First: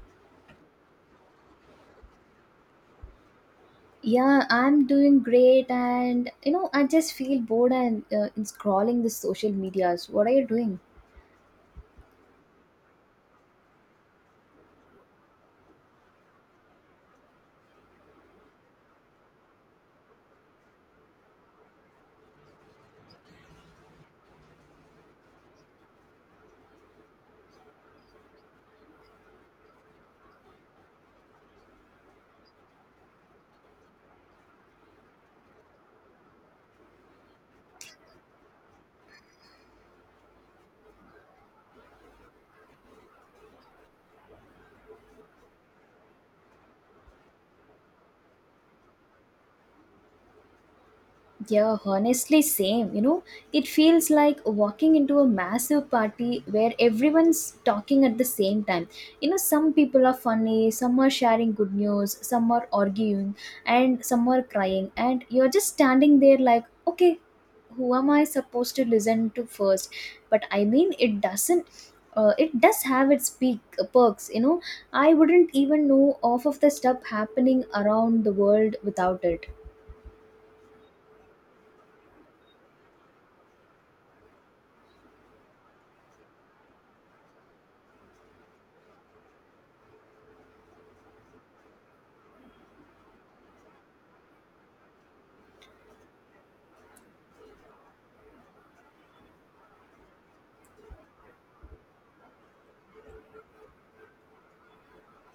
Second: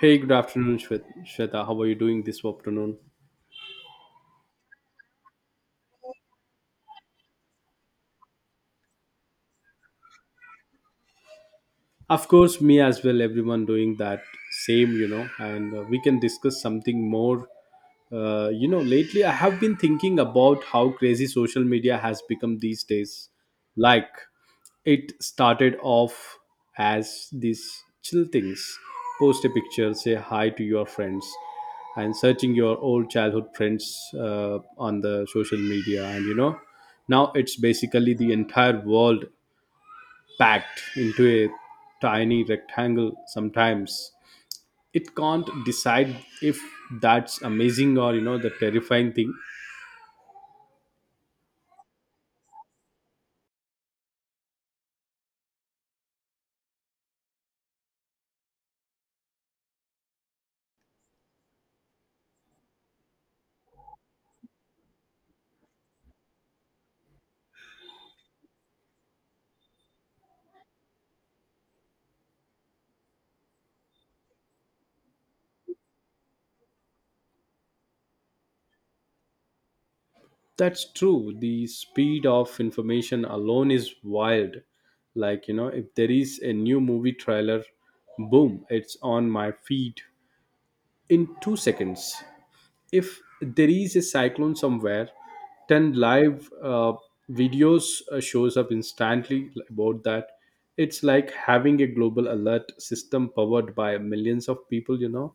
Hey, good afternoon, Shweta. How are you doing this afternoon? Yeah, I'm doing great, and I just feel bored and in scrolling the social medias. What are you doing? Of course, me as well, everyone doing that same, and we can discuss something more. Lately I have been thinking about how crazy social media has become these days. Like, it started off as these chill things, post a picture, say hi to your friends, and searching your old childhood friends on the social media. And, you know, now it's basically the entire world packed into a tiny rectangle. Sometimes it can't decide if that's amazing or, you know, the terrifying thing. Yeah, honestly, same. It feels like walking into a massive party where everyone's talking at the same time. You know, some people are funny, some are sharing good news, some are arguing, and some are crying. And you're just standing there like, okay, who am I supposed to listen to first? But I mean, it doesn't. It does have its peak perks, you know. I wouldn't even know off of the stuff happening around the world without it. That's true, the speed of information alone is wild. Like, you know, if there is a new movie trailer, boom, it's on my feed in 2 seconds. If there is a cyclone somewhere, 10 live videos shows up instantly about that. It's like having a global alert system powered by millions of people, you know.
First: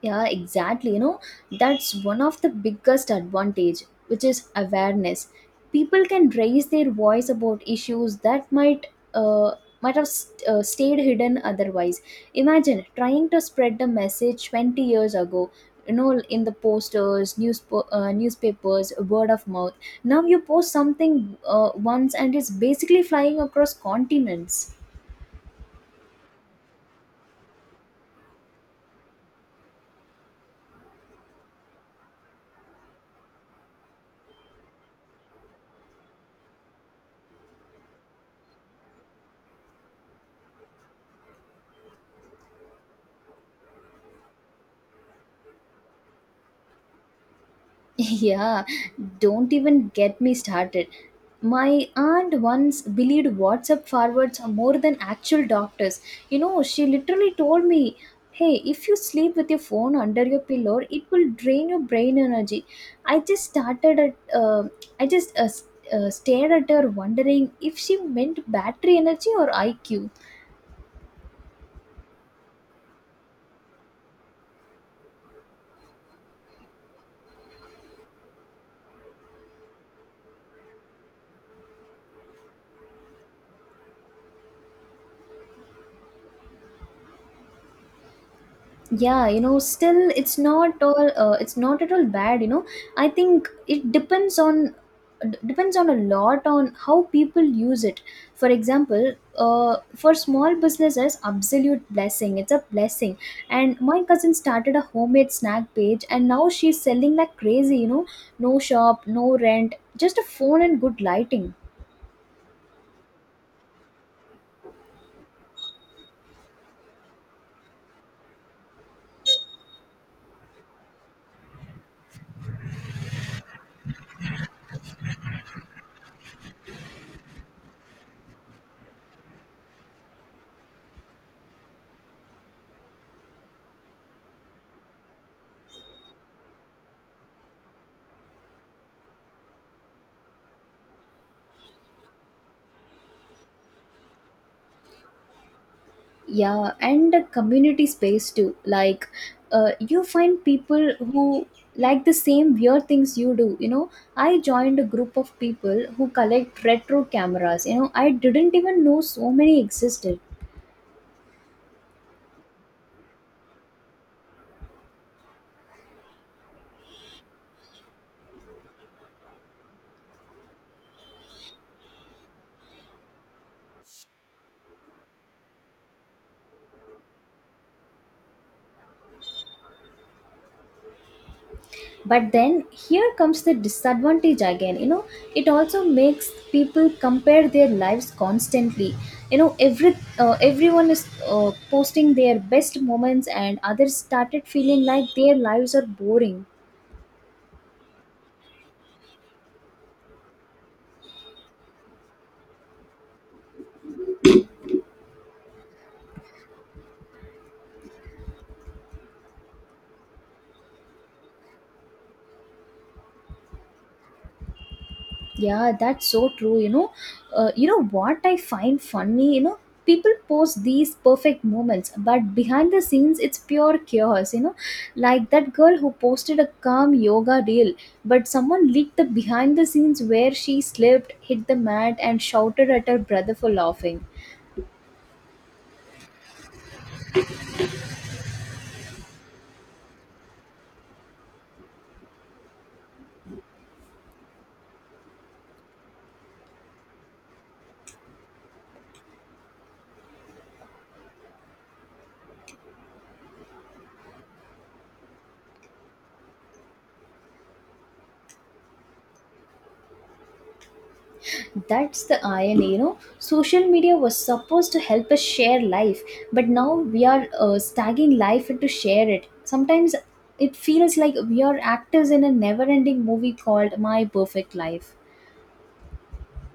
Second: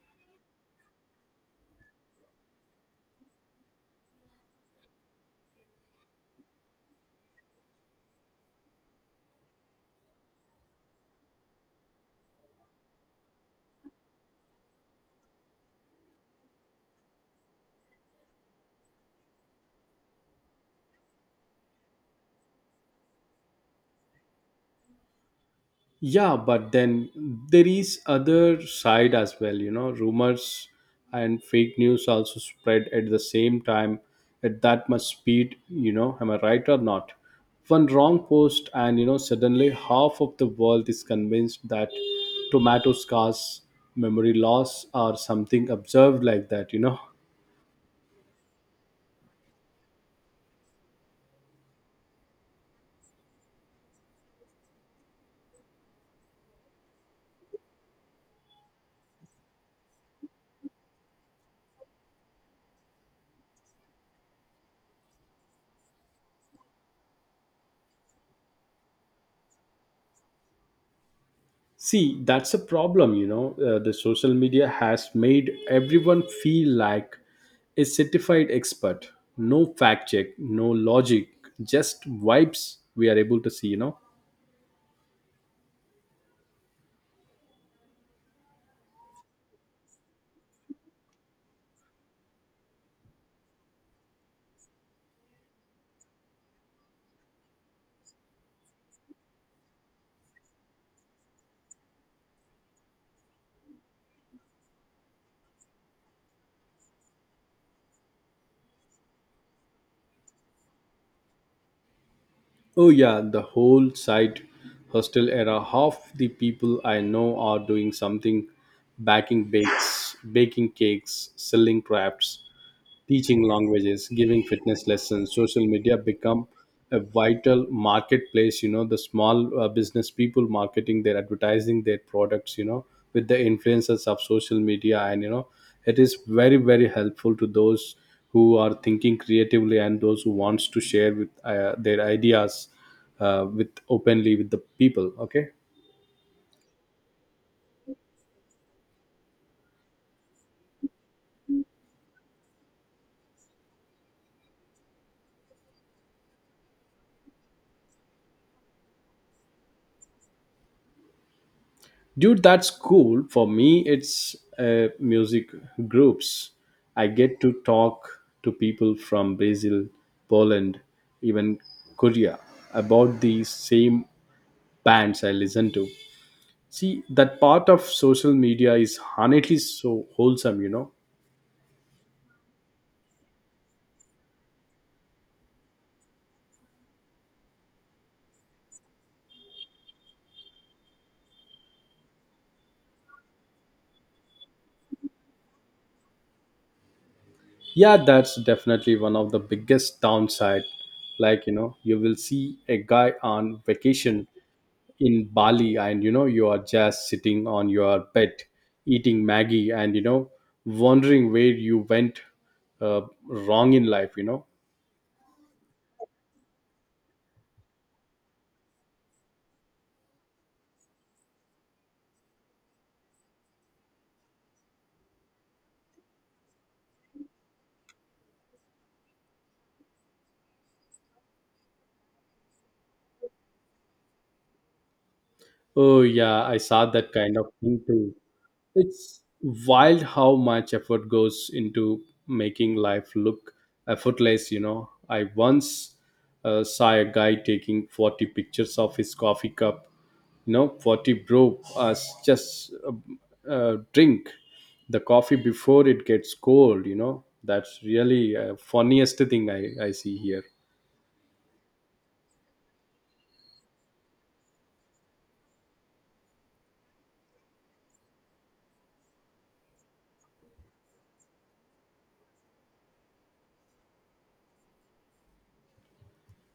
Yeah, exactly. That's one of the biggest advantage, which is awareness. People can raise their voice about issues that might uh, stayed hidden otherwise. Imagine trying to spread the message 20 years ago, you know, in the posters, news, newspapers, word of mouth. Now you post something once and it's basically flying across continents. Yeah, but then there is other side as well, you know, rumors and fake news also spread at the same time, at that much speed, you know, am I right or not? One wrong post and, you know, suddenly half of the world is convinced that tomato scars memory loss or something observed like that, you know. Yeah, don't even get me started. My aunt once believed WhatsApp forwards are more than actual doctors. You know, she literally told me, hey, if you sleep with your phone under your pillow, it will drain your brain energy. I just started at, I just uh, s- stared at her, wondering if she meant battery energy or IQ. See, that's a problem, you know. The social media has made everyone feel like a certified expert. No fact check, no logic, just vibes we are able to see, you know. Yeah, you know, still it's not at all bad, you know. I think it depends on d- depends on a lot on how people use it. For example, for small businesses, absolute blessing. It's a blessing. And my cousin started a homemade snack page, and now she's selling like crazy, you know. No shop, no rent, just a phone and good lighting. Oh, yeah, the whole site hostel era, half the people I know are doing something, baking bakes, baking cakes, selling crafts, teaching languages, giving fitness lessons, social media become a vital marketplace. You know, the small business people marketing their advertising their products. You know, with the influences of social media, and you know, it is very very helpful to those who are thinking creatively and those who wants to share with their ideas with openly with the people. Okay. Yeah, and the community space too. Like, you find people who like the same weird things you do. You know, I joined a group of people who collect retro cameras. You know, I didn't even know so many existed. Dude, that's cool. For me, it's music groups. I get to talk to people from Brazil, Poland, even Korea about the same bands I listen to. See, that part of social media is honestly so wholesome, you know. But then here comes the disadvantage again. You know, it also makes people compare their lives constantly. You know, everyone is posting their best moments, and others started feeling like their lives are boring. Yeah, that's definitely one of the biggest downside. Like, you know, you will see a guy on vacation in Bali and you know you are just sitting on your bed eating Maggie and, you know, wondering where you went uh, wrong in life, you know. Yeah, that's so true. You know what I find funny. You know, people post these perfect moments, but behind the scenes, it's pure chaos. You know, like that girl who posted a calm yoga reel, but someone leaked the behind the scenes where she slipped, hit the mat, and shouted at her brother for laughing. Oh yeah, I saw that kind of thing too. It's wild how much effort goes into making life look effortless, you know. I once saw a guy taking 40 pictures of his coffee cup, you know, 40 brew as just drink the coffee before it gets cold, you know. That's really funniest thing I see here. That's the irony, you know. Social media was supposed to help us share life, but now we are stagging life to share it. Sometimes it feels like we are actors in a never ending movie called My Perfect Life.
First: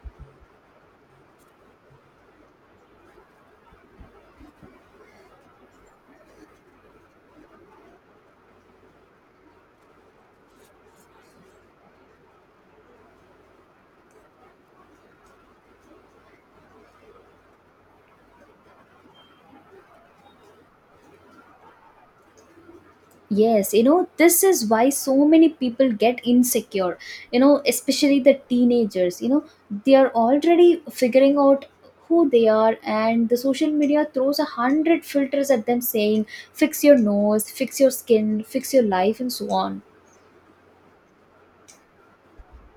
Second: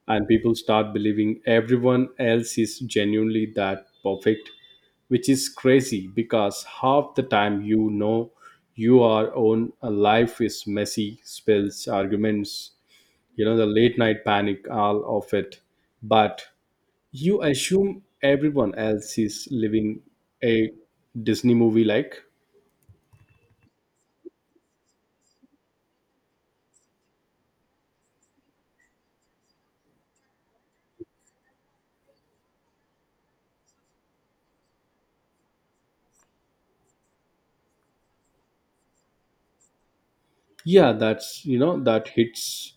And people start believing everyone else is genuinely that perfect, which is crazy because half the time, you know, your own life is messy, spills, arguments, you know, the late night panic, all of it. But you assume everyone else is living a Disney movie, like. Yes, you know, this is why so many people get insecure, you know, especially the teenagers. You know, they are already figuring out who they are, and the social media throws a hundred filters at them saying, fix your nose, fix your skin, fix your life, and so on. Yeah, that's, you know, that hits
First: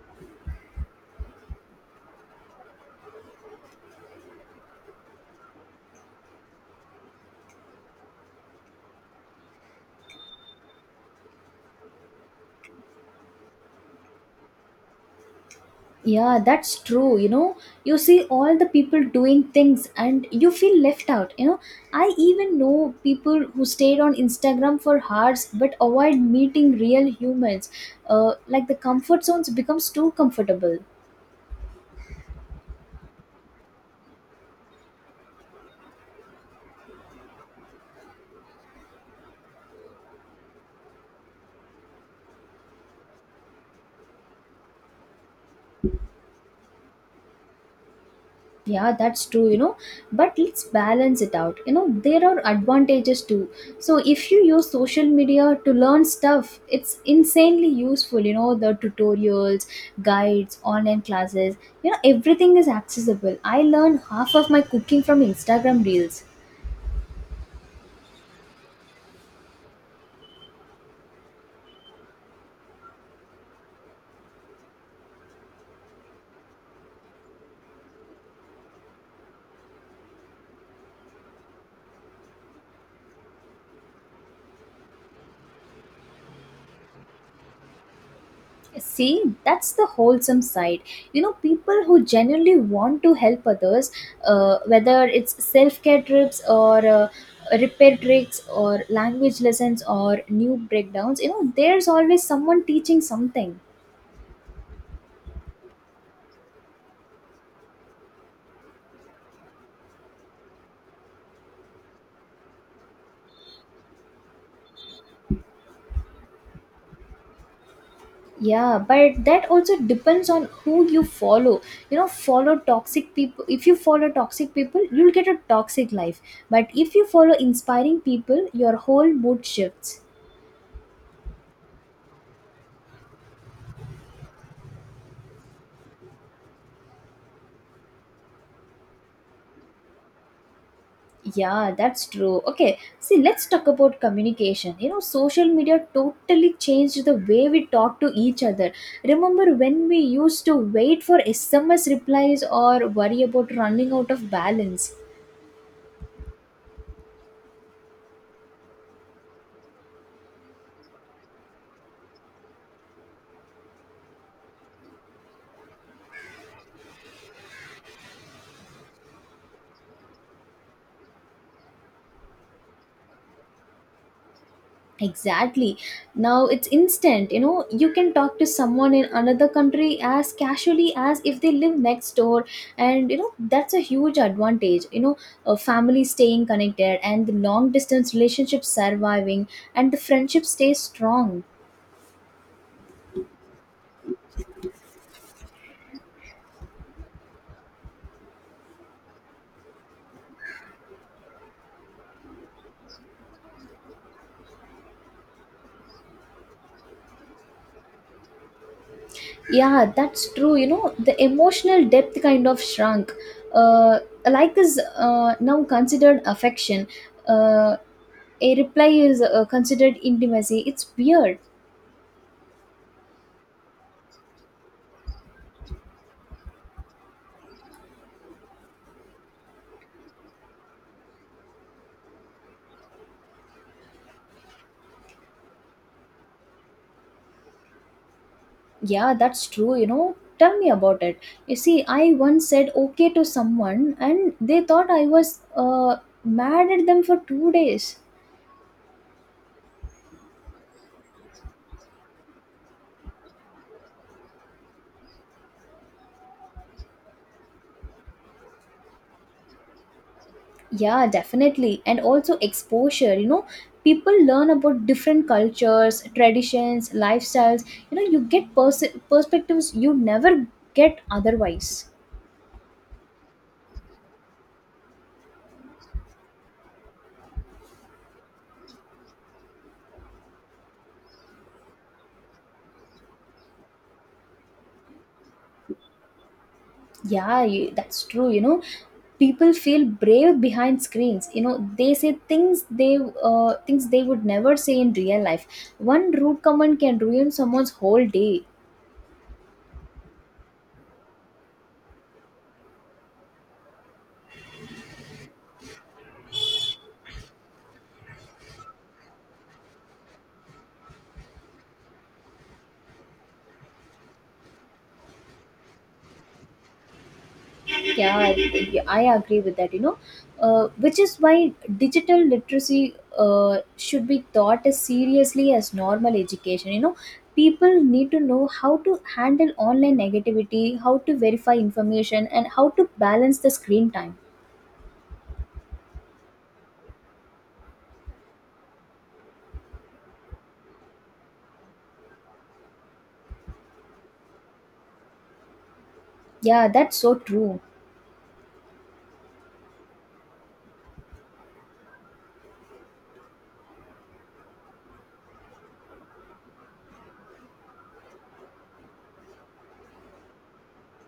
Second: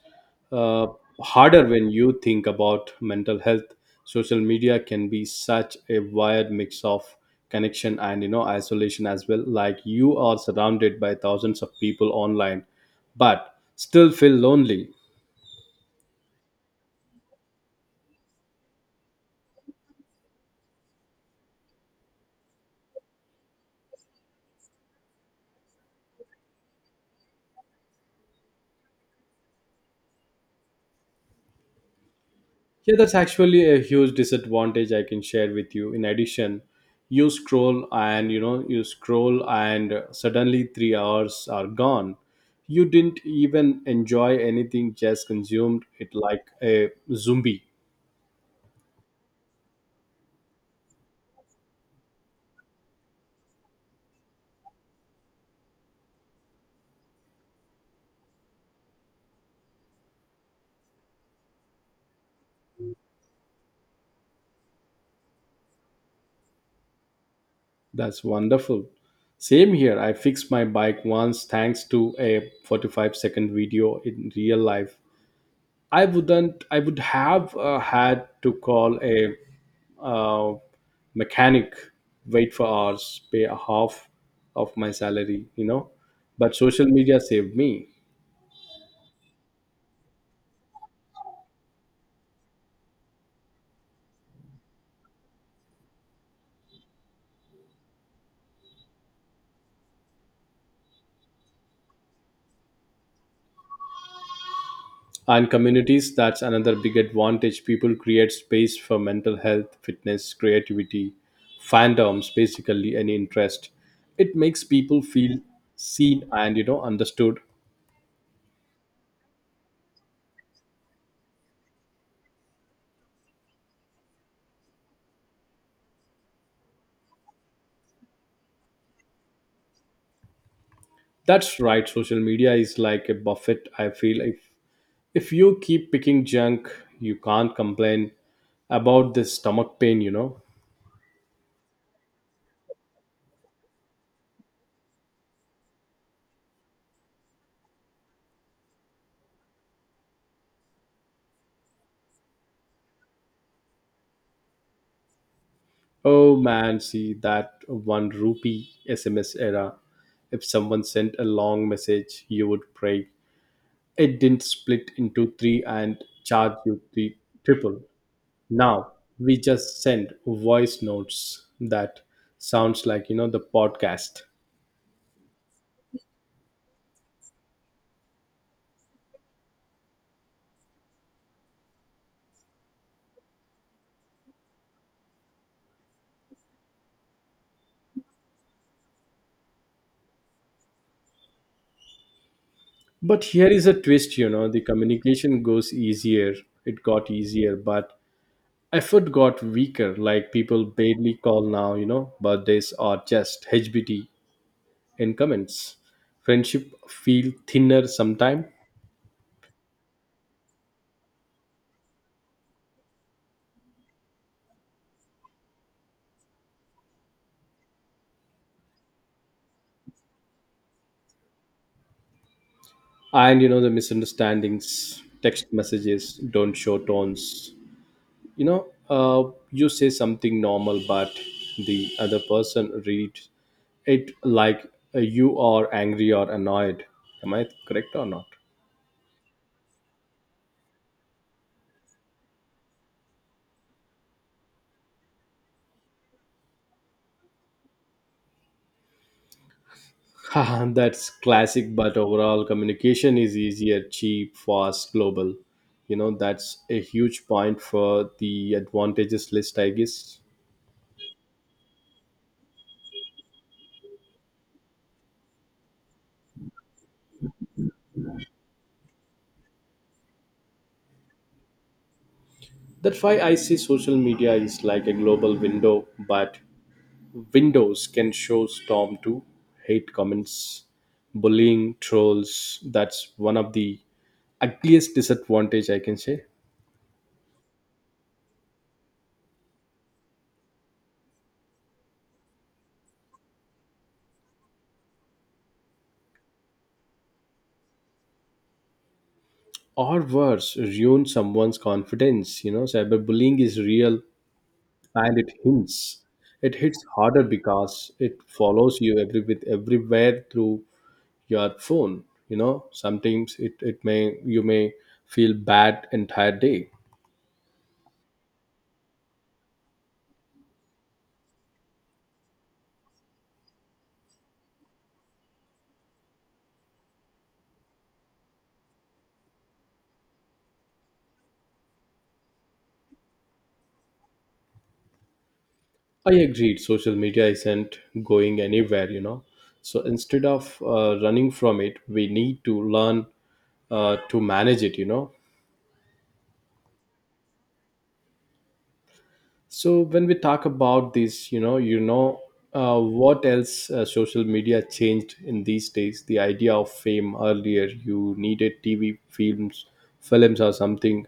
uh, harder when you think about mental health. Social media can be such a wired mix of connection and, you know, isolation as well. Like, you are surrounded by thousands of people online but still feel lonely. Yeah, that's true. You know, you see all the people doing things and you feel left out. You know, I even know people who stayed on Instagram for hours but avoid meeting real humans. Like the comfort zones becomes too comfortable. Yeah, that's actually a huge disadvantage I can share with you. In addition, you scroll and, you scroll and suddenly 3 hours are gone. You didn't even enjoy anything, just consumed it like a zombie. Yeah, that's true, you know. But let's balance it out. You know, there are advantages too. So if you use social media to learn stuff, it's insanely useful, you know. The tutorials, guides, online classes, you know, everything is accessible. I learned half of my cooking from Instagram reels. That's wonderful. Same here. I fixed my bike once thanks to a 45-second video in real life. I wouldn't. I would have had to call a uh, mechanic, wait for hours, pay a half of my salary. You know, but social media saved me. See, that's the wholesome side. You know, people who genuinely want to help others, whether it's self care trips or repair tricks or language lessons or new breakdowns, you know, there's always someone teaching something. And communities, that's another big advantage. People create space for mental health, fitness, creativity, fandoms, basically any interest. It makes people feel seen and, you know, understood. Yeah, but that also depends on who you follow. You know, follow toxic people. If you follow toxic people, you'll get a toxic life. But if you follow inspiring people, your whole mood shifts. That's right. Social media is like a buffet, I feel. If you keep picking junk, you can't complain about this stomach pain, you know. Yeah, that's true. Okay, see, let's talk about communication. You know, social media totally changed the way we talk to each other. Remember when we used to wait for SMS replies or worry about running out of balance? Oh man, see that one rupee SMS era. If someone sent a long message, you would pray it didn't split into three and charge you the triple. Now we just send voice notes that sounds like, you know, the podcast. Exactly. Now it's instant. You know, you can talk to someone in another country as casually as if they live next door. And, you know, that's a huge advantage. You know, a family staying connected, and the long distance relationship surviving, and the friendship stays strong. But here is a twist, you know, the communication goes easier. It got easier, but effort got weaker. Like, people barely call now, you know, birthdays are just HBT in comments. Friendship feel thinner sometime. Yeah, that's true. You know, the emotional depth kind of shrunk. Uh, like is now considered affection. Uh, a reply is considered intimacy. It's weird. And you know, the misunderstandings, text messages don't show tones. You know, you say something normal, but the other person reads it like you are angry or annoyed. Am I correct or not? Yeah, that's true. You know, tell me about it. You see, I once said okay to someone and they thought I was mad at them for 2 days. Haha, that's classic, but overall communication is easier, cheap, fast, global. You know, that's a huge point for the advantages list, I guess. Yeah, definitely. And also exposure, you know, people learn about different cultures, traditions, lifestyles. You know, you get perspectives you never get otherwise. That's why I see social media is like a global window, but windows can show storm to hate comments, bullying, trolls. That's one of the ugliest disadvantage I can say. Yeah, that's true. You know, people feel brave behind screens. You know, they say things they would never say in real life. One rude comment can ruin someone's whole day. Or worse, ruin someone's confidence. You know, cyberbullying is real and it hints. It hits harder because it follows you every with everywhere through your phone. You know, sometimes it, it may you may feel bad entire day. Yeah, I agree with that. You know, which is why digital literacy should be taught as seriously as normal education. You know, people need to know how to handle online negativity, how to verify information, and how to balance the screen time. I agreed. Social media isn't going anywhere. You know, so instead of running from it, we need to learn to manage it, you know. Yeah, that's so true. So when we talk about this, what else social media changed in these days? The idea of fame earlier, you needed TV films, films or something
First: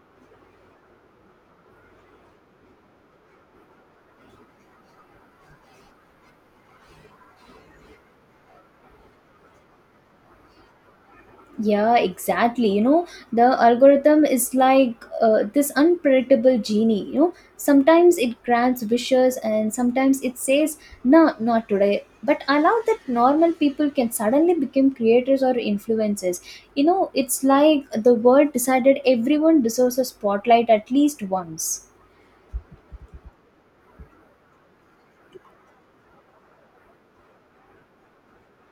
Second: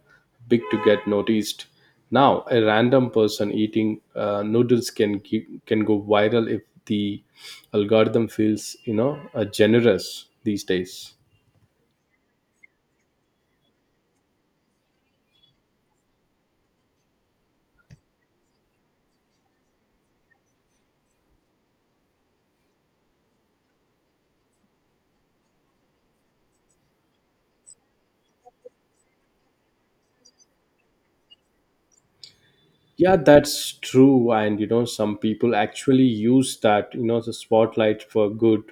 big to get noticed. Now, a random person eating noodles can go viral if the algorithm feels, generous these days. Yeah, exactly. You know, the algorithm is like this unpredictable genie. You know, sometimes it grants wishes and sometimes it says, no, not today. But I love that normal people can suddenly become creators or influencers. You know, it's like the world decided everyone deserves a spotlight at least once. Yeah, that's true. And you know, some people actually use that, you know, the spotlight for good,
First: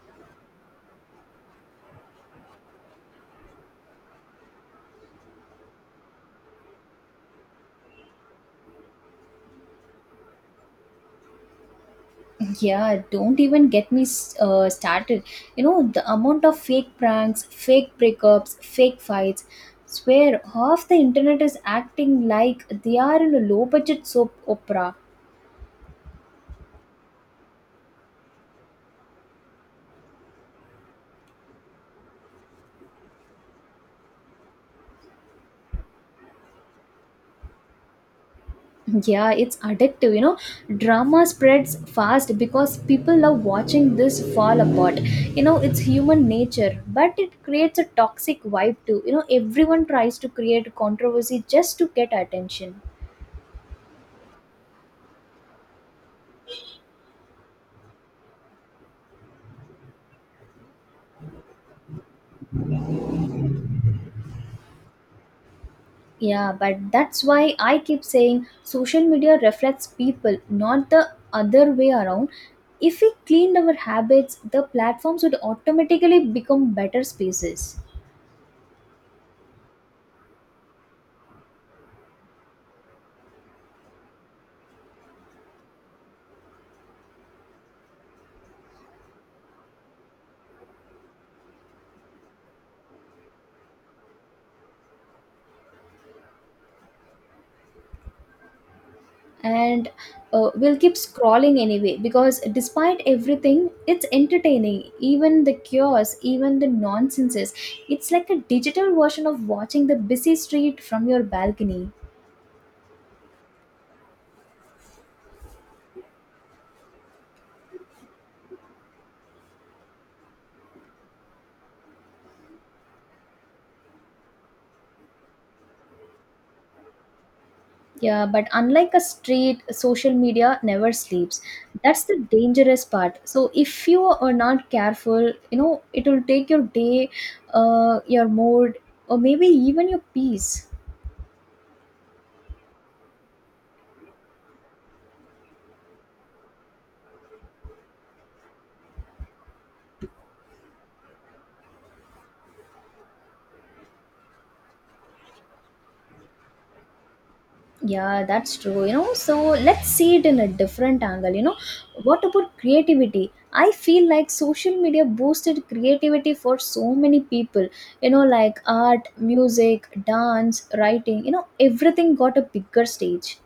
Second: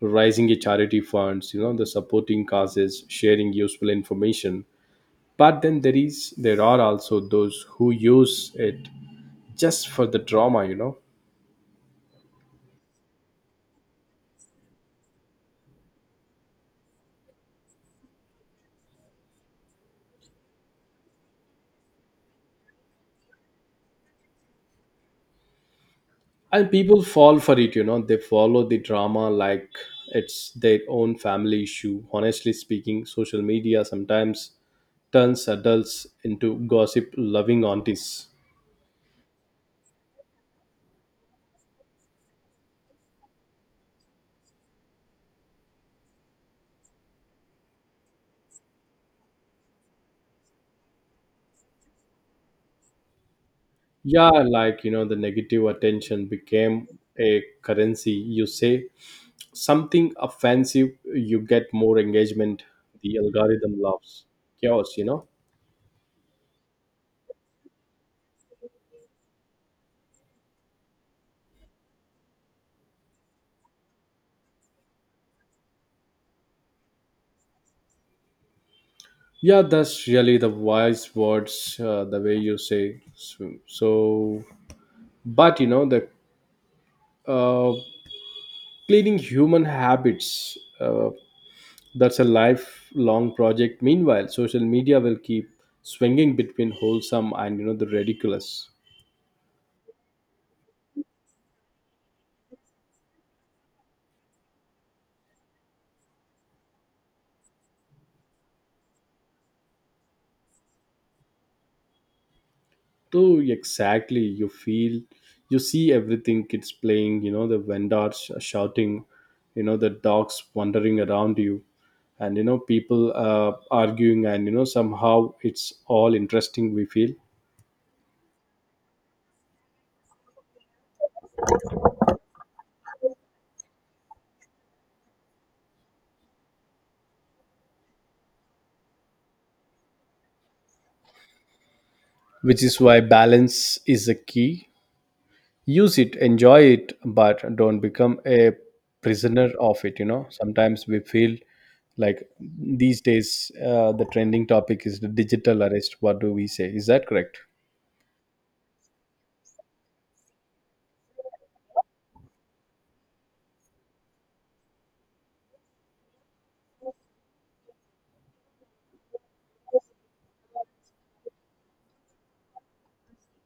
raising a charity funds, you know, the supporting causes, sharing useful information. But then there are also those who use it just for the drama, you know. Yeah, don't even get me started. You know, the amount of fake pranks, fake breakups, fake fights. Swear, half the internet is acting like they are in a low budget soap opera. And people fall for it, you know, they follow the drama like it's their own family issue. Honestly speaking, social media sometimes turns adults into gossip loving aunties. Yeah, it's addictive, you know. Drama spreads fast because people love watching this fall apart. You know, it's human nature, but it creates a toxic vibe too. You know, everyone tries to create controversy just to get attention. Yeah, like, you know, the negative attention became a currency. You say something offensive, you get more engagement. The algorithm loves chaos, you know. Yeah, but that's why I keep saying social media reflects people, not the other way around. If we cleaned our habits, the platforms would automatically become better spaces. Yeah, that's really the wise words, the way you say. But you know, the uh, cleaning human habits, that's a lifelong project. Meanwhile, social media will keep swinging between wholesome and, you know, the ridiculous. And we'll keep scrolling anyway because despite everything, it's entertaining. Even the chaos, even the nonsenses. It's like a digital version of watching the busy street from your balcony. So exactly you feel, you see everything, kids playing, you know, the vendors shouting, you know, the dogs wandering around you, and, you know, people arguing and, you know, somehow it's all interesting, we feel. Yeah, but unlike a street, social media never sleeps. That's the dangerous part. So if you are not careful, you know, it will take your day, your mood, or maybe even your peace. Which is why balance is a key. Use it, enjoy it, but don't become a prisoner of it, you know. Sometimes we feel like these days the trending topic is the digital arrest. What do we say, is that correct? Yeah, that's true. You know, so let's see it in a different angle. You know, what about creativity? I feel like social media boosted creativity for so many people. You know, like art, music, dance, writing, you know, everything got a bigger stage.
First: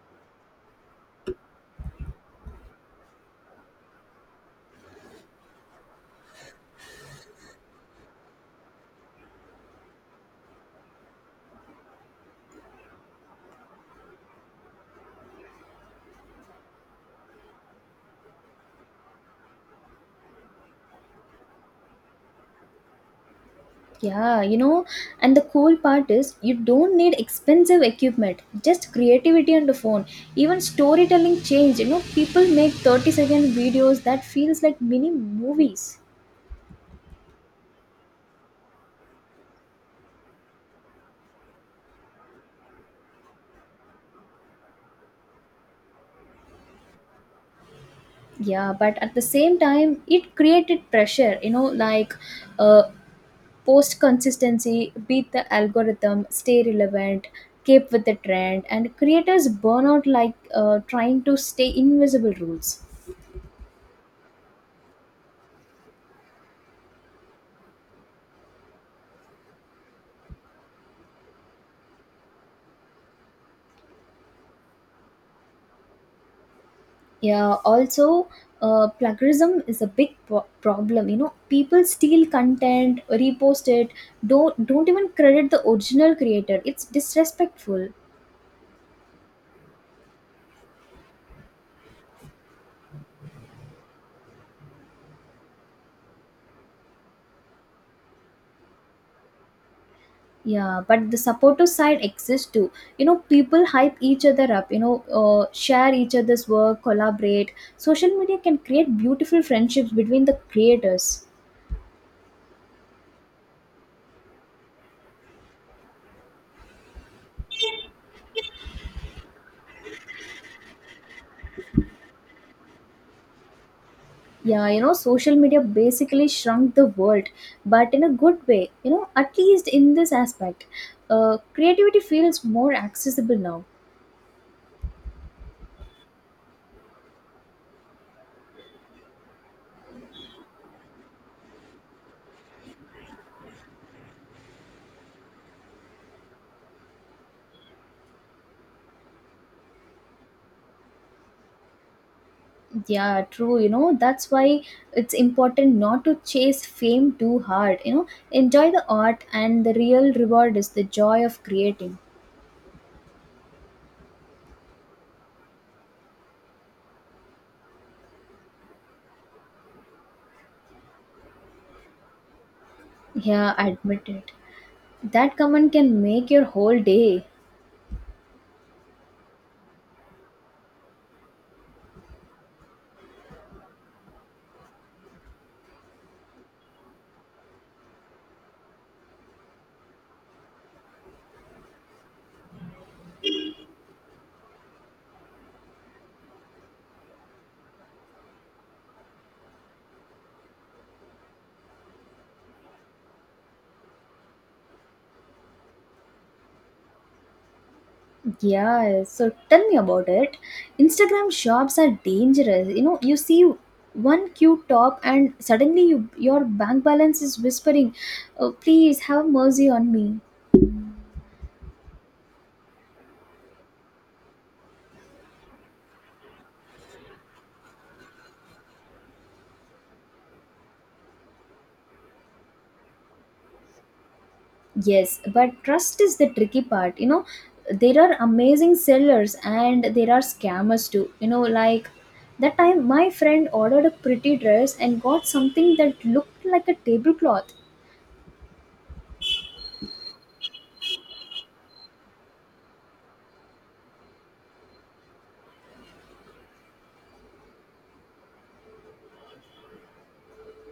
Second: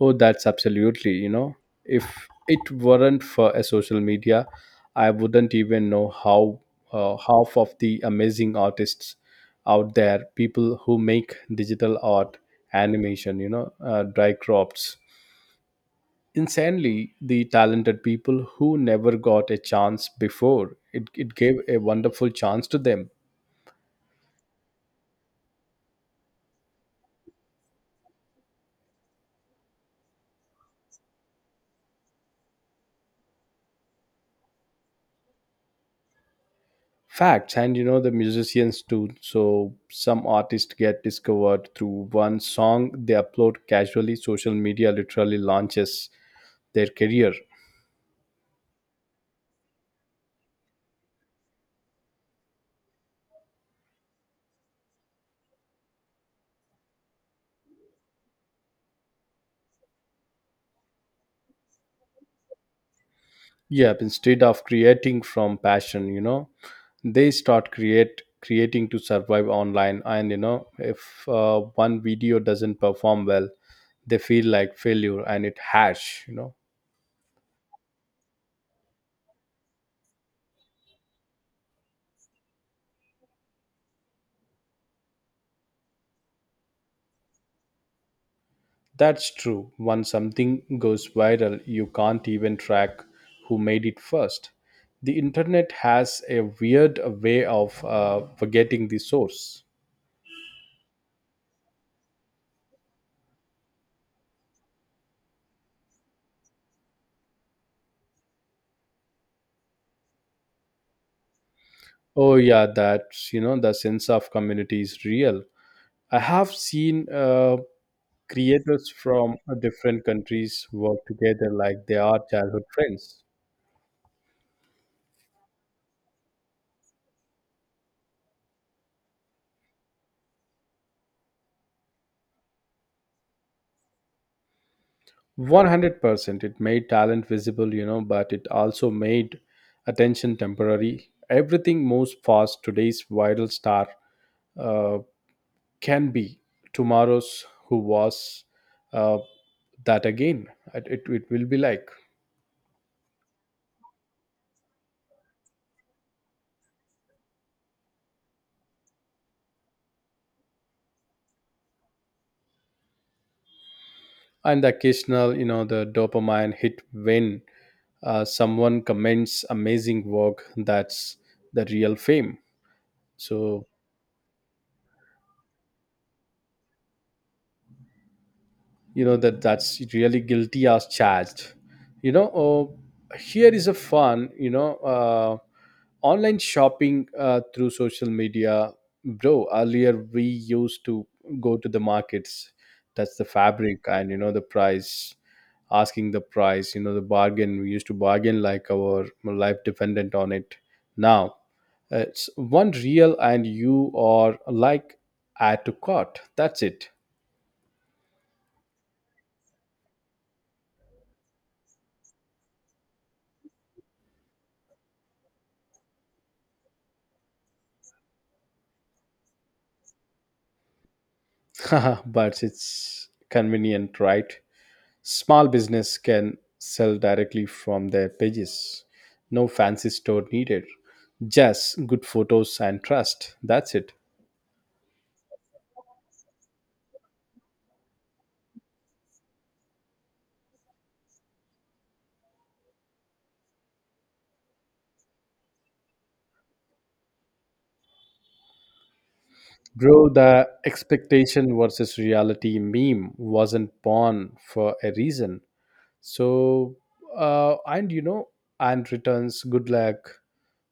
Oh, that's absolutely, you know, if it weren't for a social media, I wouldn't even know how half of the amazing artists out there, people who make digital art, animation, you know, dry crops. Insanely, the talented people who never got a chance before, it gave a wonderful chance to them. Yeah, you know, and the cool part is you don't need expensive equipment, just creativity on the phone. Even storytelling changed. You know, people make 30-second videos that feels like mini movies. Facts, and you know the musicians too, so some artists get discovered through one song they upload casually. Social media literally launches their career. Yeah, but at the same time, it created pressure, you know, like uh, post consistency, beat the algorithm, stay relevant, keep with the trend, and creators burn out like trying to stay invisible rules. Yeah, instead of creating from passion, you know, they start create creating to survive online and, you know, if one video doesn't perform well they feel like failure and it harsh, you know. Yeah, also, plagiarism is a big problem, you know. People steal content, repost it, don't even credit the original creator. It's disrespectful. That's true. Once something goes viral, you can't even track who made it first. The internet has a weird way of forgetting the source. Yeah, but the supportive side exists too. You know, people hype each other up, you know, share each other's work, collaborate. Social media can create beautiful friendships between the creators. Oh yeah, that's, you know, the sense of community is real. I have seen creators from different countries work together like they are childhood friends. Yeah, you know, social media basically shrunk the world, but in a good way, you know, at least in this aspect. Creativity feels more accessible now. 100% it made talent visible, you know, but it also made attention temporary. Everything moves fast. Today's viral star uh, can be tomorrow's who was uh, that again. It will be like. Yeah, true, you know, that's why it's important not to chase fame too hard, you know. Enjoy the art, and the real reward is the joy of creating. And the occasional, you know, the dopamine hit when someone comments amazing work, that's the real fame. Yeah, so admit it. That comment can make your whole day. you know, that, that's really guilty as charged, you know. Oh, here is a fun, you know, online shopping through social media, bro. Earlier we used to go to the markets, that's the fabric, and, you know, the price, asking the price, you know, the bargain. We used to bargain like our life dependent on it. Now it's one real and you are like add to cart, that's it. Yeah, so tell me about it. Instagram shops are dangerous. You know, you see one cute top and suddenly you, your bank balance is whispering, oh, please have mercy on me. But it's convenient, right? Small business can sell directly from their pages. No fancy store needed. Just good photos and trust. That's it. Yes, but trust is the tricky part. You know, there are amazing sellers and there are scammers too. You know, like that time my friend ordered a pretty dress and got something that looked like a tablecloth. Bro, the expectation versus reality meme wasn't born for a reason. So, uh, and you know, and returns, good luck.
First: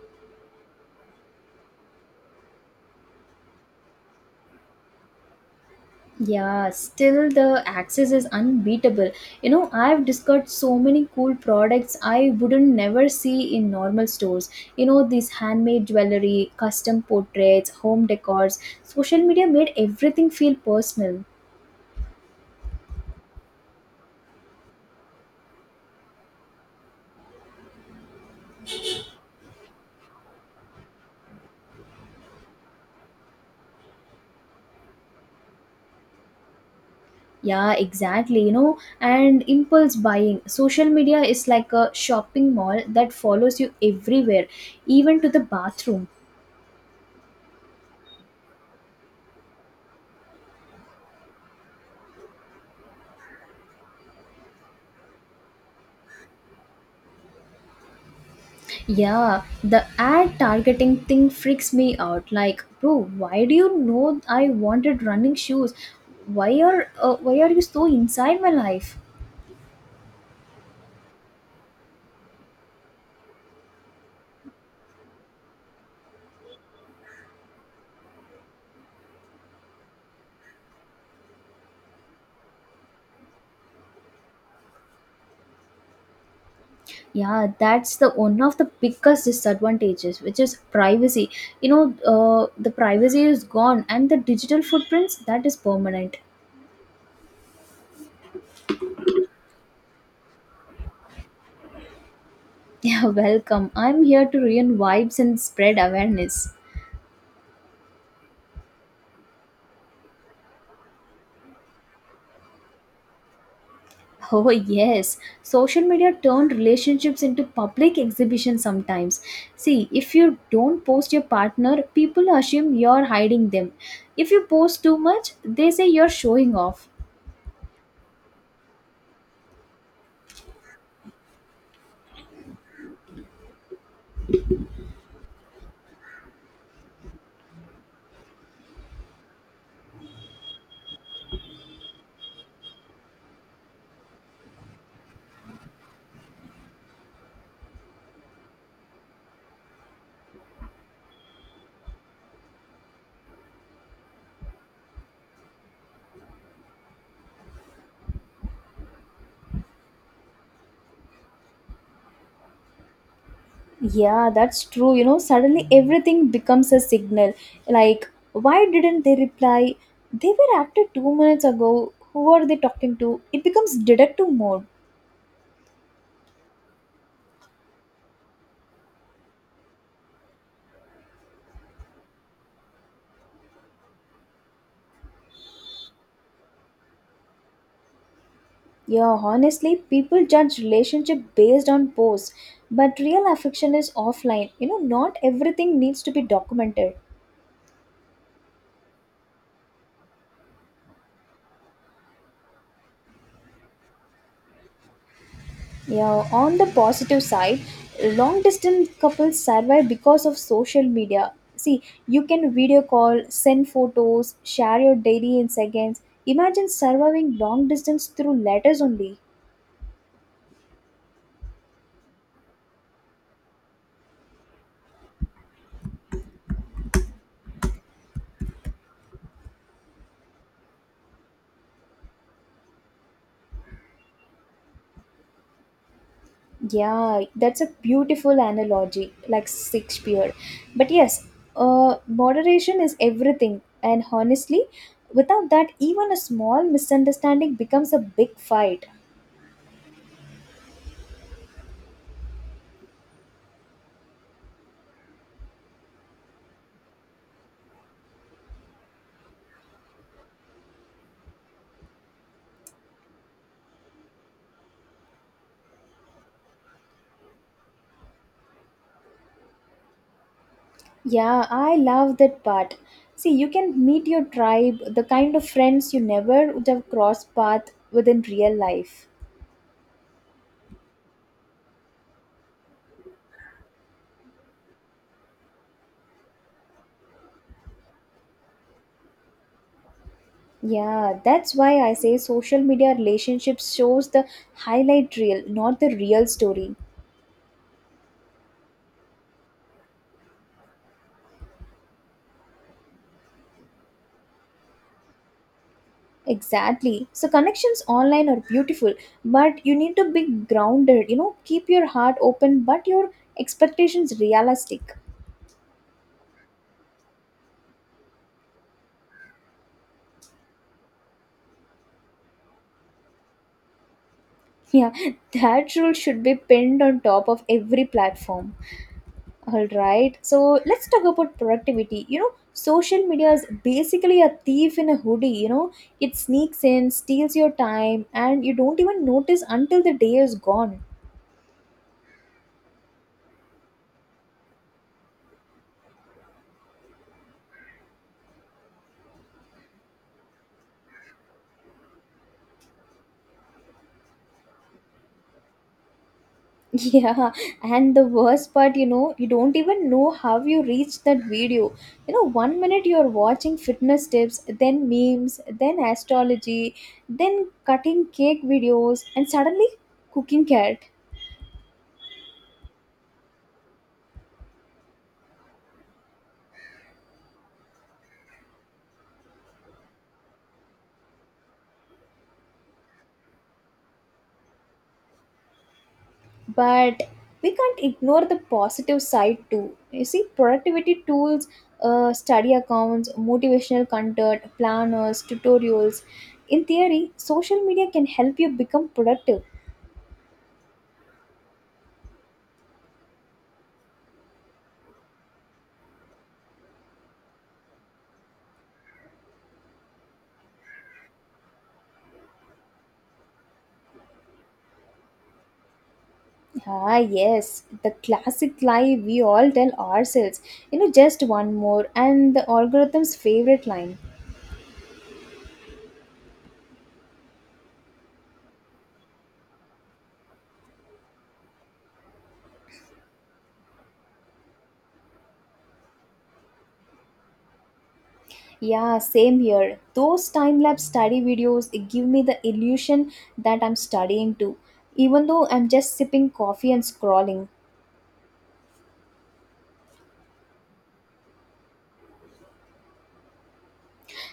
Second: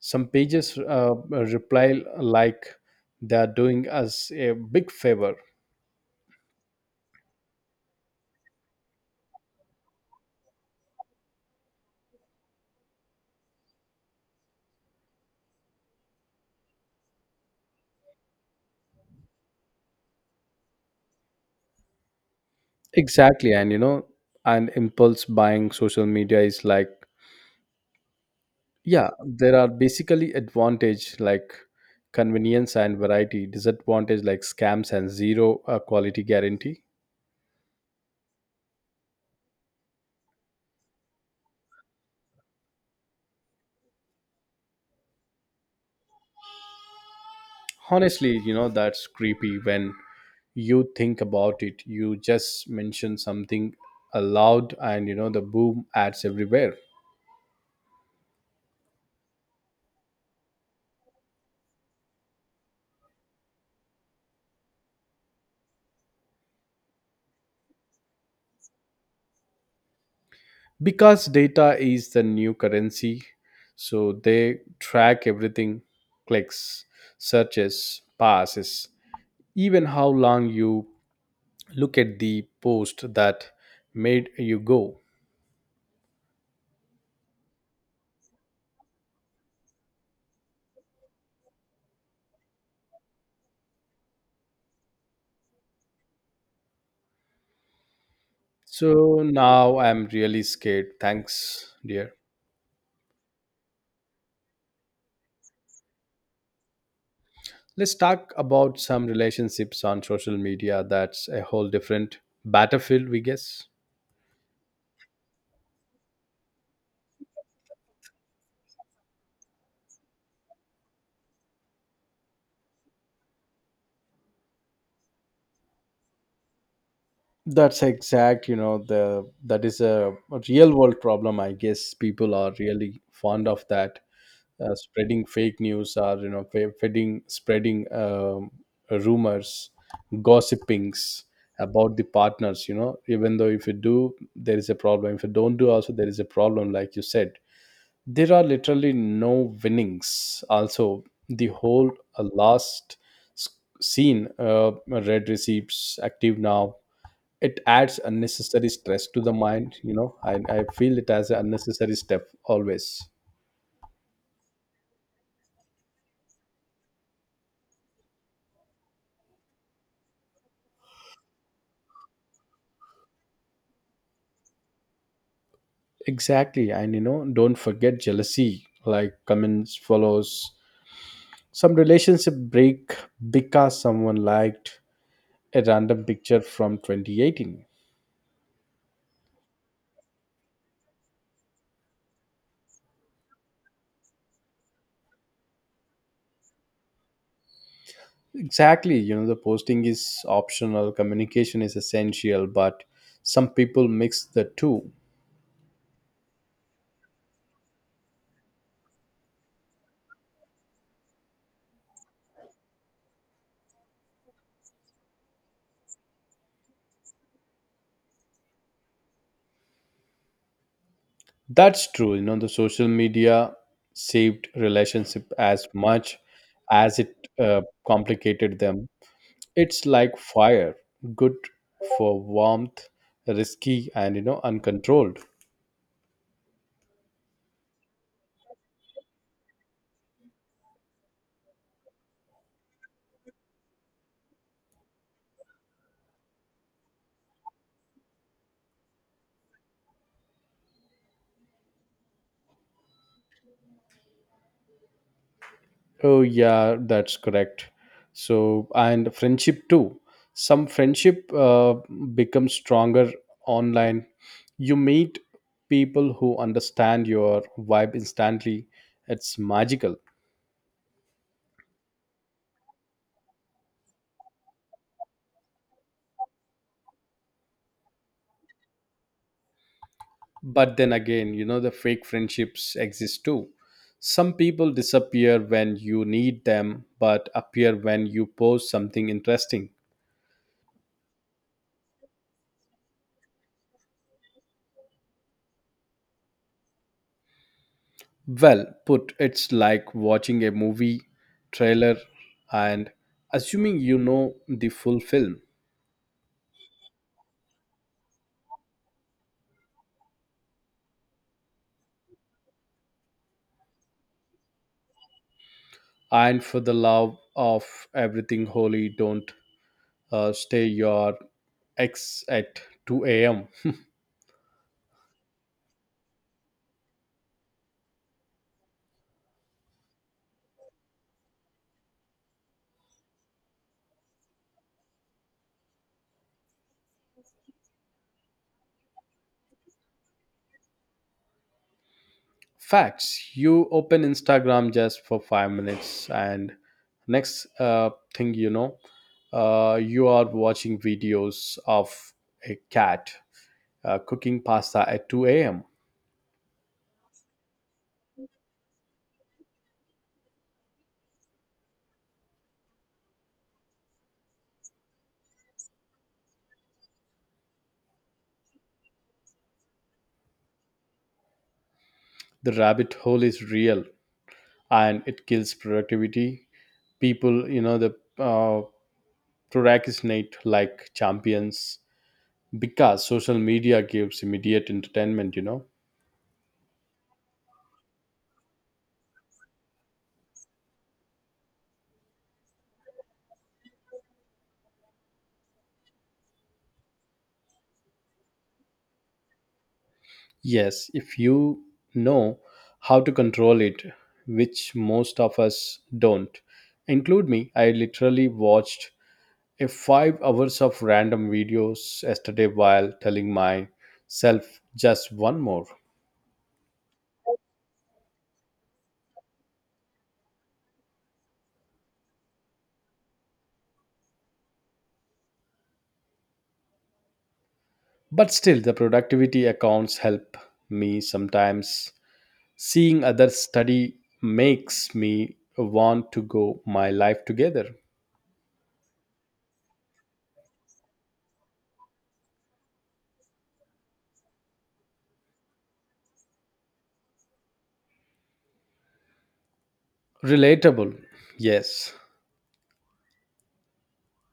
Some pages reply like they're doing us a big favor. Yeah, still the access is unbeatable. You know, I've discovered so many cool products I wouldn't never see in normal stores. You know, these handmade jewelry, custom portraits, home decors. Social media made everything feel personal. Exactly. And impulse buying social media is like, yeah, there are basically advantage like convenience and variety, disadvantage like scams and zero quality guarantee. Yeah, exactly. You know, and impulse buying. Social media is like a shopping mall that follows you everywhere, even to the bathroom. Honestly, you know, that's creepy when you think about it. You just mention something aloud and you know the boom, ads everywhere. Yeah, the ad targeting thing freaks me out. Like, bro, why do you know I wanted running shoes? Why are you so inside my life? Because data is the new currency, so they track everything, clicks, searches, passes, even how long you look at the post that made you go. Yeah, that's the one of the biggest disadvantages, which is privacy. The privacy is gone, and the digital footprints that is permanent. So now I'm really scared, thanks dear. Yeah, welcome. I'm here to ruin vibes and spread awareness. Let's talk about some relationships on social media. That's a whole different battlefield, we guess. Oh, yes. Social media turned relationships into public exhibitions sometimes. See, if you don't post your partner, people assume you're hiding them. If you post too much, they say you're showing off. That's exact, you know, the that is a real world problem. I guess people are really fond of that, spreading fake news, or you know, feeding, spreading, rumors, gossipings about the partners. You know, even though if you do, there is a problem. If you don't do, also there is a problem. Like you said, there are literally no winnings. Also, the whole last s- scene, red receipts active now, it adds unnecessary stress to the mind. You know, I feel it as an unnecessary step always. Yeah, that's true. You know, suddenly everything becomes a signal. Like, why didn't they reply? They were active 2 minutes ago. Who are they talking to? It becomes detective mode. Exactly, and you know, don't forget jealousy, like comments follows, some relationship break because someone liked a random picture from 2018. Yeah, honestly, people judge relationship based on posts, but real affection is offline. You know, not everything needs to be documented. Exactly, you know, the posting is optional, communication is essential, but some people mix the two. Yeah, on the positive side, long distance couples survive because of social media. See, you can video call, send photos, share your diary in seconds. Imagine surviving long distance through letters only. That's true. You know, the social media saved relationship as much as it complicated them. It's like fire, good for warmth, risky, and you know, uncontrolled. Yeah, that's a beautiful analogy, like Shakespeare. But yes, moderation is everything. And honestly, without that, even a small misunderstanding becomes a big fight. Oh yeah, that's correct. So and friendship too. Some friendship becomes stronger online. You meet people who understand your vibe instantly. It's magical. Yeah, I love that part. See, you can meet your tribe, the kind of friends you never would have crossed path with in real life. But then again, you know, the fake friendships exist too. Some people disappear when you need them, but appear when you post something interesting. Yeah, that's why I say social media relationships shows the highlight reel, not the real story. Well put, it's like watching a movie trailer and assuming you know the full film. Exactly. So connections online are beautiful, but you need to be grounded. You know, keep your heart open, but your expectations realistic. And for the love of everything holy, don't stay your ex at 2 a.m. Yeah, that rule should be pinned on top of every platform. All right. So let's talk about productivity. You know, social media is basically a thief in a hoodie. You know, it sneaks in, steals your time, and you don't even notice until the day is gone. Facts. You open Instagram just for 5 minutes, and next thing you know, you are watching videos of a cat cooking pasta at 2 a.m. Yeah, and the worst part, you know, you don't even know how you reached that video. You know, one minute you're watching fitness tips, then memes, then astrology, then cutting cake videos, and suddenly cooking cat. The rabbit hole is real, and it kills productivity. People, you know, the uh, procrastinate like champions because social media gives immediate entertainment. You know. But we can't ignore the positive side too. You see, productivity tools, study accounts, motivational content, planners, tutorials. In theory, social media can help you become productive. Yes, if you know how to control it, which most of us don't. Include me, I literally watched a 5 hours of random videos yesterday while telling myself just one more. Ah, yes, the classic lie we all tell ourselves. You know, just one more, and the algorithm's favorite line. But still the productivity accounts help me sometimes. Seeing others study makes me want to go my life together. Yeah, same here. Those time lapse study videos they give me the illusion that I'm studying too, even though I'm just sipping coffee and scrolling. Relatable. Yes.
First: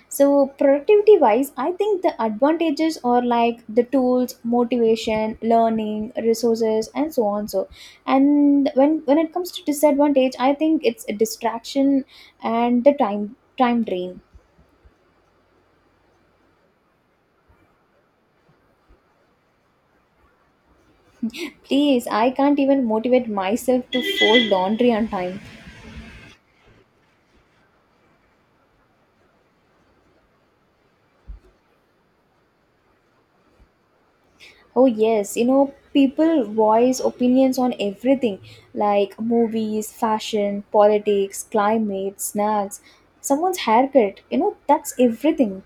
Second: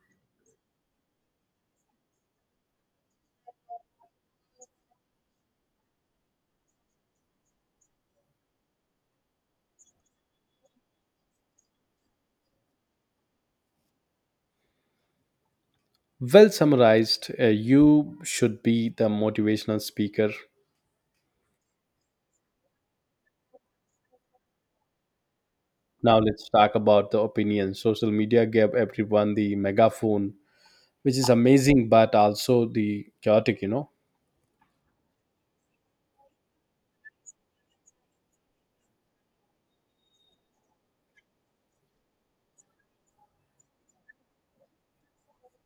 So, productivity wise, I think the advantages are like the tools, motivation, learning, resources, and so on. So, and when it comes to disadvantage, I think it's a distraction and the time drain. Well summarized, you should be the motivational speaker. Please, I can't even motivate myself to fold laundry on time. Now let's talk about the opinion. Social media gave everyone the megaphone, which is amazing, but also the chaotic, you know. Oh yes, you know people voice opinions on everything like movies, fashion, politics, climate, snacks, someone's haircut. You know that's everything.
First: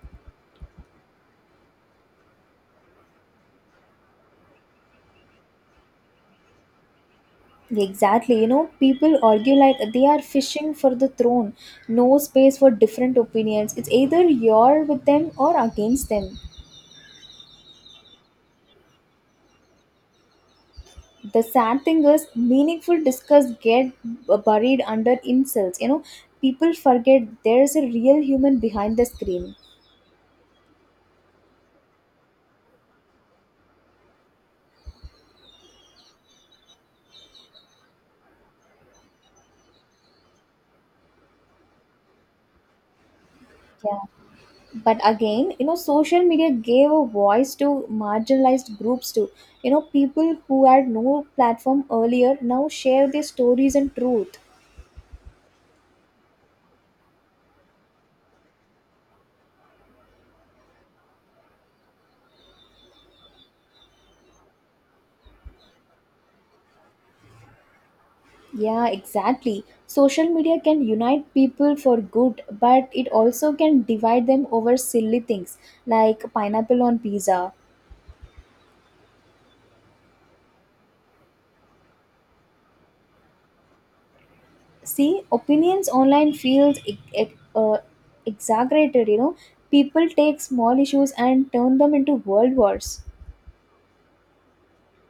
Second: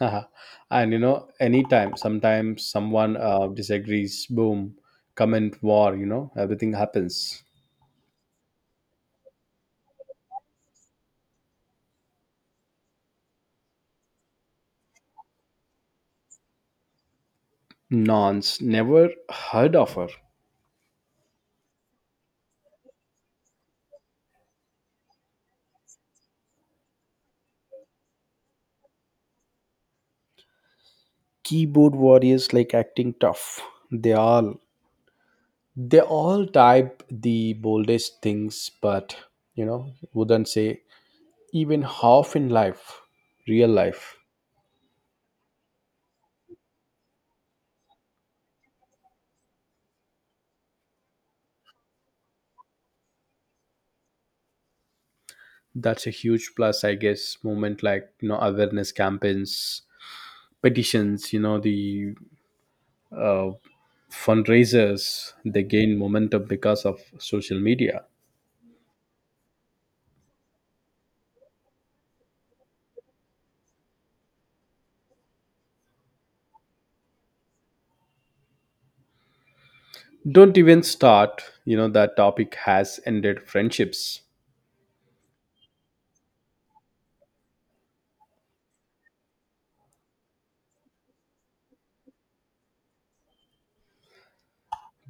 And you know, anytime, sometimes someone disagrees, boom, comment war, you know, everything happens. Exactly, you know, people argue like they are fishing for the throne. No space for different opinions. It's either you're with them or against them. Nonce, never heard of her. The sad thing is, meaningful discuss get buried under insults. You know, people forget there's a real human behind the screen. Keyboard warriors like acting tough. They all they all type the boldest things, but you know wouldn't say even half in life real Yeah. life. But again, you know, social media gave a voice to marginalized groups too. You know, people who had no platform earlier now share their stories and truth. That's a huge plus, I guess moment, like you know, awareness campaigns, petitions, you know, the uh, fundraisers, they gain momentum because of social media. Yeah, exactly. Social media can unite people for good, but it also can divide them over silly things like pineapple on pizza. Don't even start, you know that topic has ended friendships. See, opinions online feels exaggerated, you know. People take small issues and turn them into world wars.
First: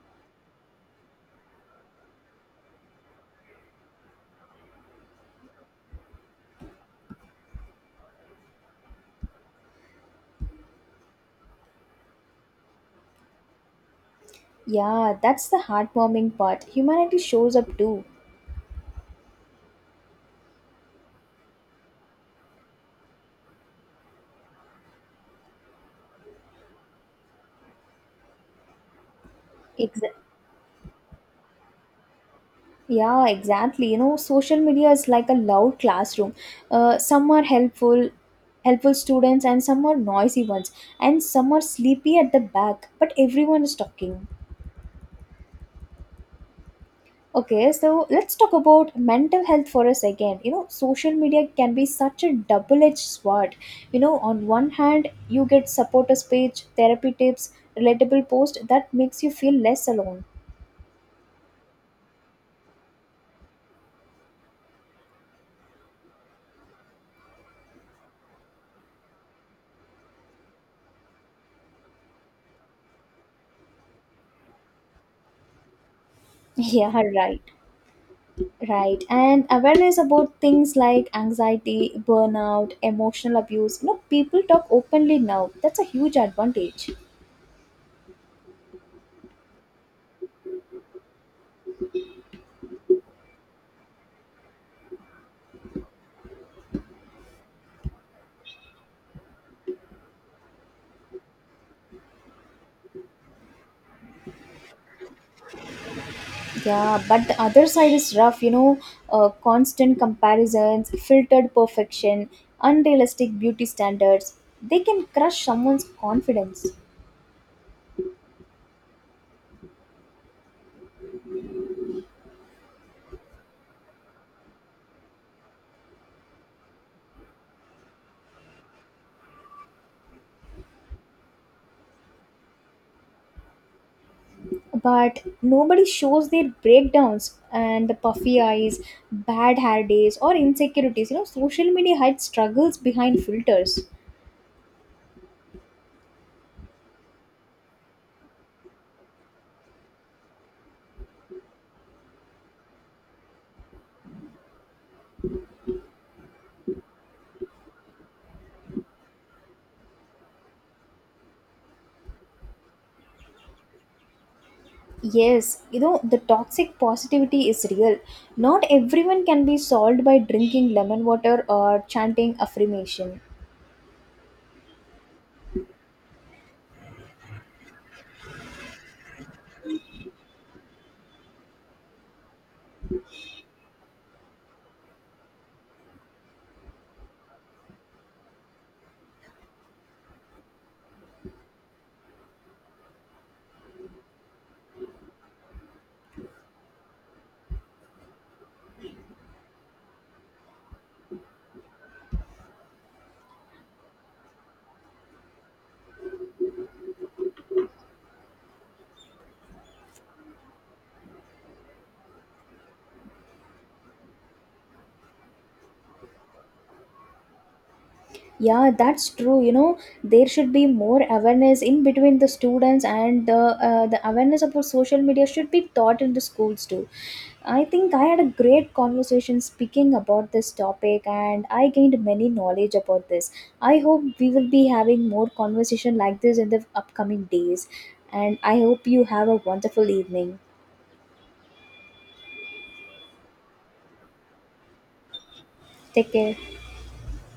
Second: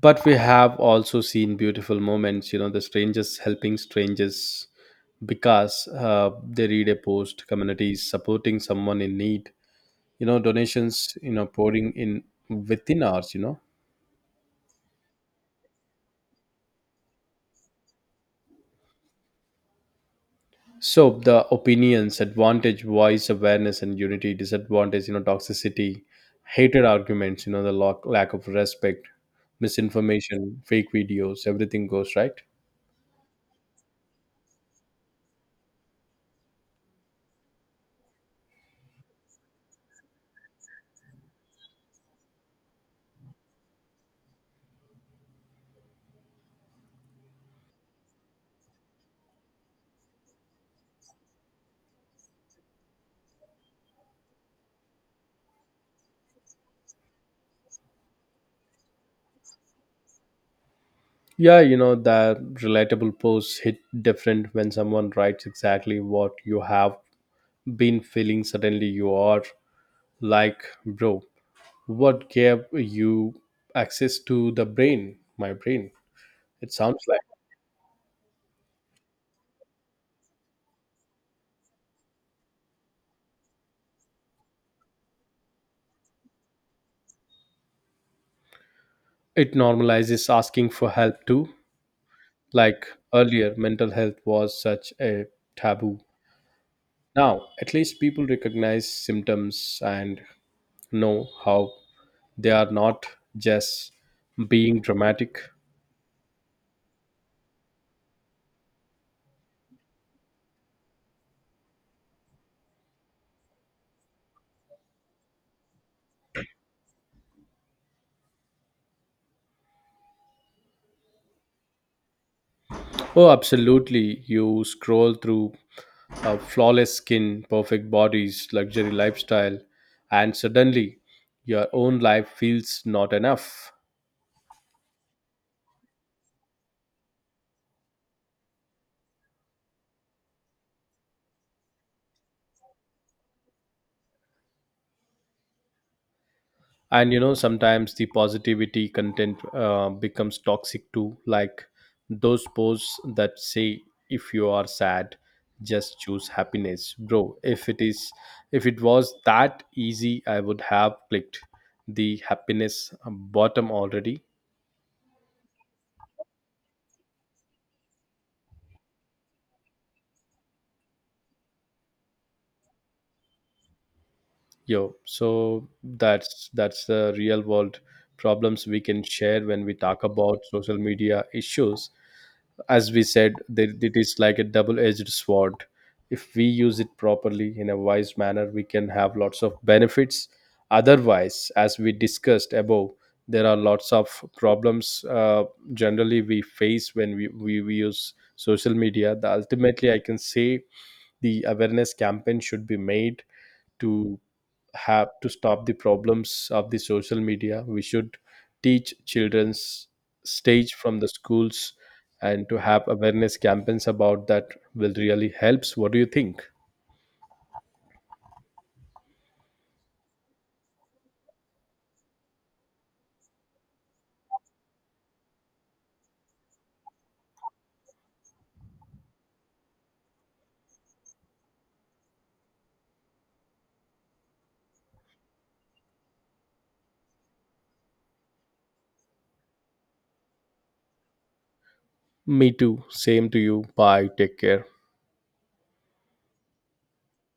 But we have also seen beautiful moments, you know, the strangers helping strangers because they read a post, communities supporting someone in need, you know, donations, you know, pouring in within ours, you know. Yeah, that's the heartwarming part. Humanity shows up too. So the opinions advantage, voice, awareness and unity, disadvantage, you know, toxicity, hated arguments, you know, the lack of respect, misinformation, fake videos, everything goes right. Yeah, exactly. You know, social media is like a loud classroom. Uh, some are helpful, helpful students, and some are noisy ones, and some are sleepy at the back. But everyone is talking. Okay, so let's talk about mental health for a second. You know, social media can be such a double-edged sword. You know, on one hand, you get supporters page, therapy tips, relatable post that makes you feel less alone. Yeah, you know, that relatable posts hit different when someone writes exactly what you have been feeling. Suddenly, you are like, bro, what gave you access to the brain? My brain. It Yeah, sounds like right. Right, and awareness about things like anxiety, burnout, emotional abuse. You know, people talk openly now. That's a huge advantage. it normalizes asking for help too. Like earlier, mental health was such a taboo. Now, at least people recognize symptoms and know how they are not just being dramatic. Yeah, but the other side is rough, you know, constant comparisons, filtered perfection, unrealistic beauty standards. They can crush someone's confidence. Oh, absolutely. You scroll through a flawless skin, perfect bodies, luxury lifestyle, and suddenly your own life feels not enough. But nobody shows their breakdowns and the puffy eyes, bad hair days, or insecurities. You know, social media hides struggles behind filters. And you know, sometimes the positivity content becomes toxic too, like those posts that say, if you are sad, just choose happiness. Bro, if it is, if it was that easy, I would have clicked the happiness bottom already. Yes, you know, the toxic positivity is real. Not everyone can be solved by drinking lemon water or chanting affirmation. Yo, so that's the real world problems we can share when we talk about social media issues. As we said, that it is like a double-edged sword. If we use it properly in a wise manner, we can have lots of benefits. Otherwise, as we discussed above, there are lots of problems generally we face when we use social media. The, ultimately, I can say the awareness campaign should be made to have to stop the problems of the social media. We should teach children's stage from the schools and to have awareness campaigns about that will really helps. What do you think? Yeah, that's true. You know, there should be more awareness in between the students, and the awareness about social media should be taught in the schools too. I think I had a great conversation speaking about this topic, and I gained many knowledge about this. I hope we will be having more conversation like this in the upcoming days, and I hope you have a wonderful evening. Me too, same to you, bye, take care. Take care.